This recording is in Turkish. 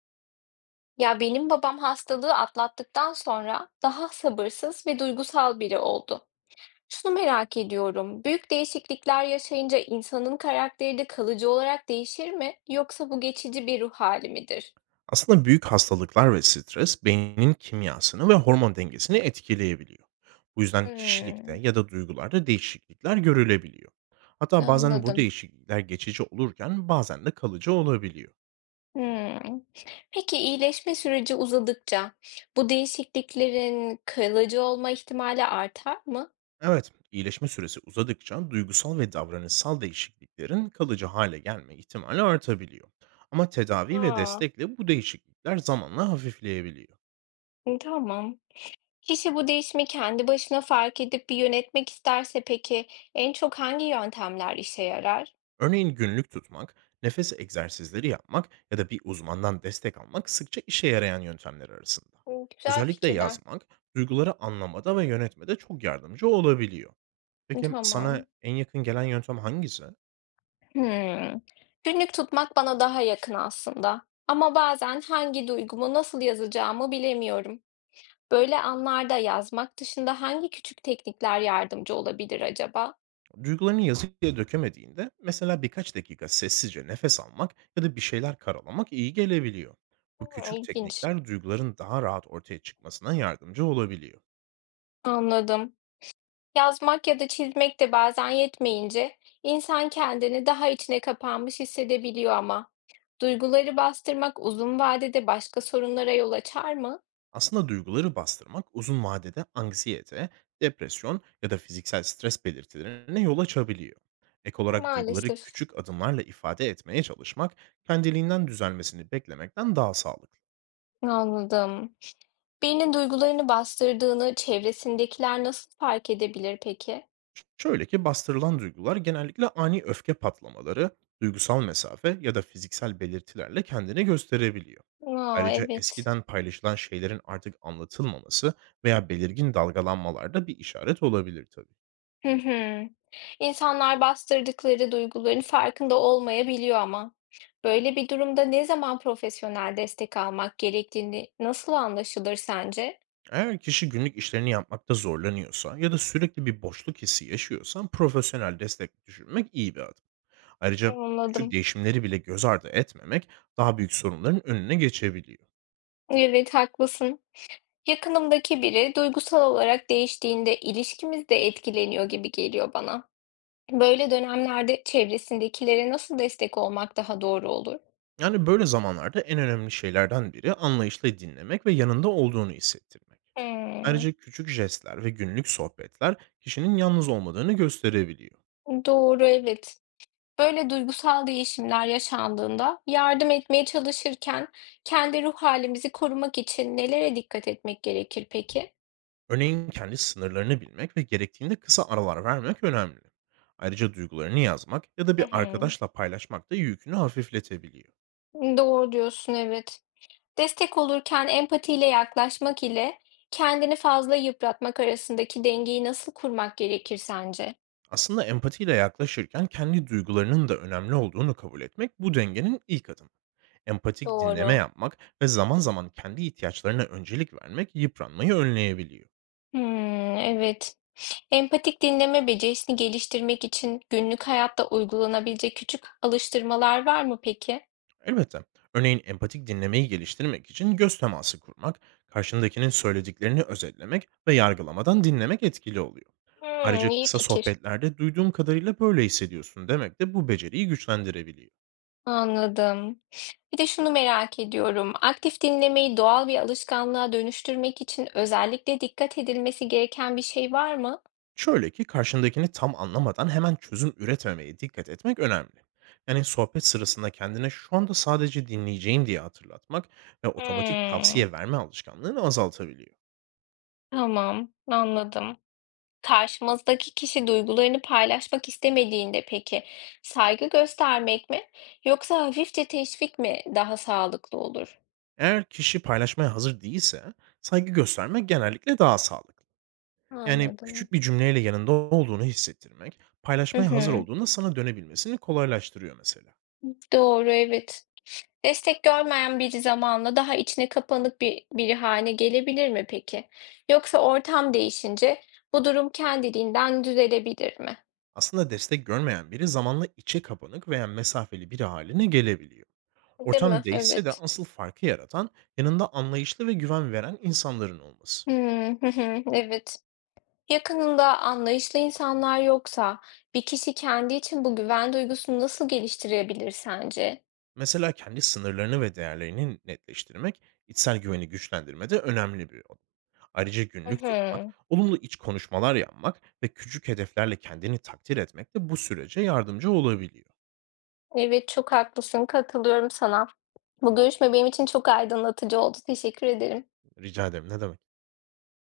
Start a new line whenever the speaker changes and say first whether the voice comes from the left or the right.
left: Ya benim babam hastalığı atlattıktan sonra daha sabırsız ve duygusal biri oldu. Şunu merak ediyorum. Büyük değişiklikler yaşayınca insanın karakteri de kalıcı olarak değişir mi? Yoksa bu geçici bir ruh hali midir?
right: Aslında büyük hastalıklar ve stres beynin kimyasını ve hormon dengesini etkileyebiliyor. Bu yüzden kişilikte
left: Hmm,
right: ya da duygularda değişiklikler görülebiliyor. Hatta bazen bu
left: anladım.
right: değişiklikler geçici olurken bazen de kalıcı olabiliyor.
left: Hmm. Peki iyileşme süreci uzadıkça bu değişikliklerin kalıcı olma ihtimali artar mı?
right: Evet, iyileşme süresi uzadıkça duygusal ve davranışsal değişikliklerin kalıcı hale gelme ihtimali artabiliyor. Ama tedavi ve
left: Aa,
right: destekle bu değişiklikler zamanla hafifleyebiliyor.
left: tamam. Kişi bu değişimi kendi başına fark edip bir yönetmek isterse peki en çok hangi yöntemler işe yarar?
right: Örneğin günlük tutmak, nefes egzersizleri yapmak ya da bir uzmandan destek almak sıkça işe yarayan yöntemler arasında.
left: Hmm, güzel
right: Özellikle
left: fikirler.
right: yazmak, duyguları anlamada ve yönetmede çok yardımcı olabiliyor. Peki sana
left: Tamam.
right: en yakın gelen yöntem hangisi?
left: Hmm. Günlük tutmak bana daha yakın aslında. Ama bazen hangi duygumu nasıl yazacağımı bilemiyorum. Böyle anlarda yazmak dışında hangi küçük teknikler yardımcı olabilir acaba?
right: Duygularını yazıya dökemediğinde mesela birkaç dakika sessizce nefes almak ya da bir şeyler karalamak iyi gelebiliyor. Bu
left: Hmm,
right: küçük
left: İlginç.
right: teknikler duyguların daha rahat ortaya çıkmasına yardımcı olabiliyor.
left: Anladım. Yazmak ya da çizmek de bazen yetmeyince insan kendini daha içine kapanmış hissedebiliyor ama. Duyguları bastırmak uzun vadede başka sorunlara yol açar mı?
right: Aslında duyguları bastırmak uzun vadede anksiyete, depresyon ya da fiziksel stres belirtilerine yol açabiliyor. Ek olarak duyguları
left: Maalesef.
right: küçük adımlarla ifade etmeye çalışmak, kendiliğinden düzelmesini beklemekten daha sağlıklı.
left: Anladım. Birinin duygularını bastırdığını çevresindekiler nasıl fark edebilir peki?
right: Şöyle ki bastırılan duygular genellikle ani öfke patlamaları, duygusal mesafe ya da fiziksel belirtilerle kendini gösterebiliyor.
left: Aa,
right: Ayrıca
left: evet.
right: eskiden paylaşılan şeylerin artık anlatılmaması veya belirgin dalgalanmalar da bir işaret olabilir tabii.
left: Hı hı. İnsanlar bastırdıkları duyguların farkında olmayabiliyor ama. Böyle bir durumda ne zaman profesyonel destek almak gerektiğini nasıl anlaşılır sence?
right: Eğer kişi günlük işlerini yapmakta zorlanıyorsa ya da sürekli bir boşluk hissi yaşıyorsan profesyonel destek düşünmek iyi bir adım. Ayrıca küçük
left: Anladım.
right: değişimleri bile göz ardı etmemek daha büyük sorunların önüne geçebiliyor.
left: Evet, haklısın. Yakınımdaki biri duygusal olarak değiştiğinde ilişkimiz de etkileniyor gibi geliyor bana. Böyle dönemlerde çevresindekilere nasıl destek olmak daha doğru olur?
right: Yani böyle zamanlarda en önemli şeylerden biri anlayışla dinlemek ve yanında olduğunu hissettirmek.
left: Hmm,
right: Ayrıca küçük jestler ve günlük sohbetler kişinin yalnız olmadığını gösterebiliyor.
left: doğru, evet. Böyle duygusal değişimler yaşandığında yardım etmeye çalışırken kendi ruh halimizi korumak için nelere dikkat etmek gerekir peki?
right: Örneğin kendi sınırlarını bilmek ve gerektiğinde kısa aralar vermek önemli. Ayrıca duygularını yazmak ya da
left: Hı
right: bir
left: hı.
right: arkadaşla paylaşmak da yükünü hafifletebiliyor.
left: Doğru diyorsun, evet. Destek olurken empatiyle yaklaşmak ile kendini fazla yıpratmak arasındaki dengeyi nasıl kurmak gerekir sence?
right: Aslında empatiyle yaklaşırken kendi duygularının da önemli olduğunu kabul etmek bu dengenin ilk adımı. Empatik dinleme
left: Doğru.
right: yapmak ve zaman zaman kendi ihtiyaçlarına öncelik vermek yıpranmayı önleyebiliyor.
left: Hmm, evet. Empatik dinleme becerisini geliştirmek için günlük hayatta uygulanabilecek küçük alıştırmalar var mı peki?
right: Elbette örneğin empatik dinlemeyi geliştirmek için göz teması kurmak, karşındakinin söylediklerini özetlemek ve yargılamadan dinlemek etkili oluyor.
left: Hmm,
right: Ayrıca
left: iyi
right: kısa
left: fikir.
right: sohbetlerde duyduğum kadarıyla böyle hissediyorsun demek de bu beceriyi güçlendirebiliyor.
left: Anladım. Bir de şunu merak ediyorum. Aktif dinlemeyi doğal bir alışkanlığa dönüştürmek için özellikle dikkat edilmesi gereken bir şey var mı?
right: Şöyle ki karşındakini tam anlamadan hemen çözüm üretmemeye dikkat etmek önemli. Yani sohbet sırasında kendine şu anda sadece dinleyeceğim diye hatırlatmak ve otomatik
left: Hmm,
right: tavsiye verme alışkanlığını azaltabiliyor.
left: tamam, anladım. Karşımızdaki kişi duygularını paylaşmak istemediğinde peki saygı göstermek mi yoksa hafifçe teşvik mi daha sağlıklı olur?
right: Eğer kişi paylaşmaya hazır değilse saygı göstermek genellikle daha sağlıklı. Yani
left: Anladım.
right: küçük bir cümleyle yanında olduğunu hissettirmek,
left: Hı
right: paylaşmaya hazır
left: hı.
right: olduğunda sana dönebilmesini kolaylaştırıyor mesela.
left: Doğru, evet. Destek görmeyen biri zamanla daha içine kapanık bir biri haline gelebilir mi peki? Yoksa ortam değişince bu durum kendiliğinden düzelebilir mi?
right: Aslında destek görmeyen biri zamanla içe kapanık veya mesafeli biri haline gelebiliyor.
left: Değil mi?
right: Ortam değişse de
left: Evet.
right: asıl farkı yaratan yanında anlayışlı ve güven veren insanların olması.
left: Hımm. Hı hı. Evet. Yakınında anlayışlı insanlar yoksa bir kişi kendi için bu güven duygusunu nasıl geliştirebilir sence?
right: Mesela kendi sınırlarını ve değerlerini netleştirmek, içsel güveni güçlendirmede önemli bir yol. Ayrıca
left: Hı
right: günlük tutmak,
left: hı.
right: olumlu iç konuşmalar yapmak ve küçük hedeflerle kendini takdir etmek de bu sürece yardımcı olabiliyor.
left: Evet, çok haklısın. Katılıyorum sana. Bu görüşme benim için çok aydınlatıcı oldu. Teşekkür ederim.
right: Rica ederim ne demek.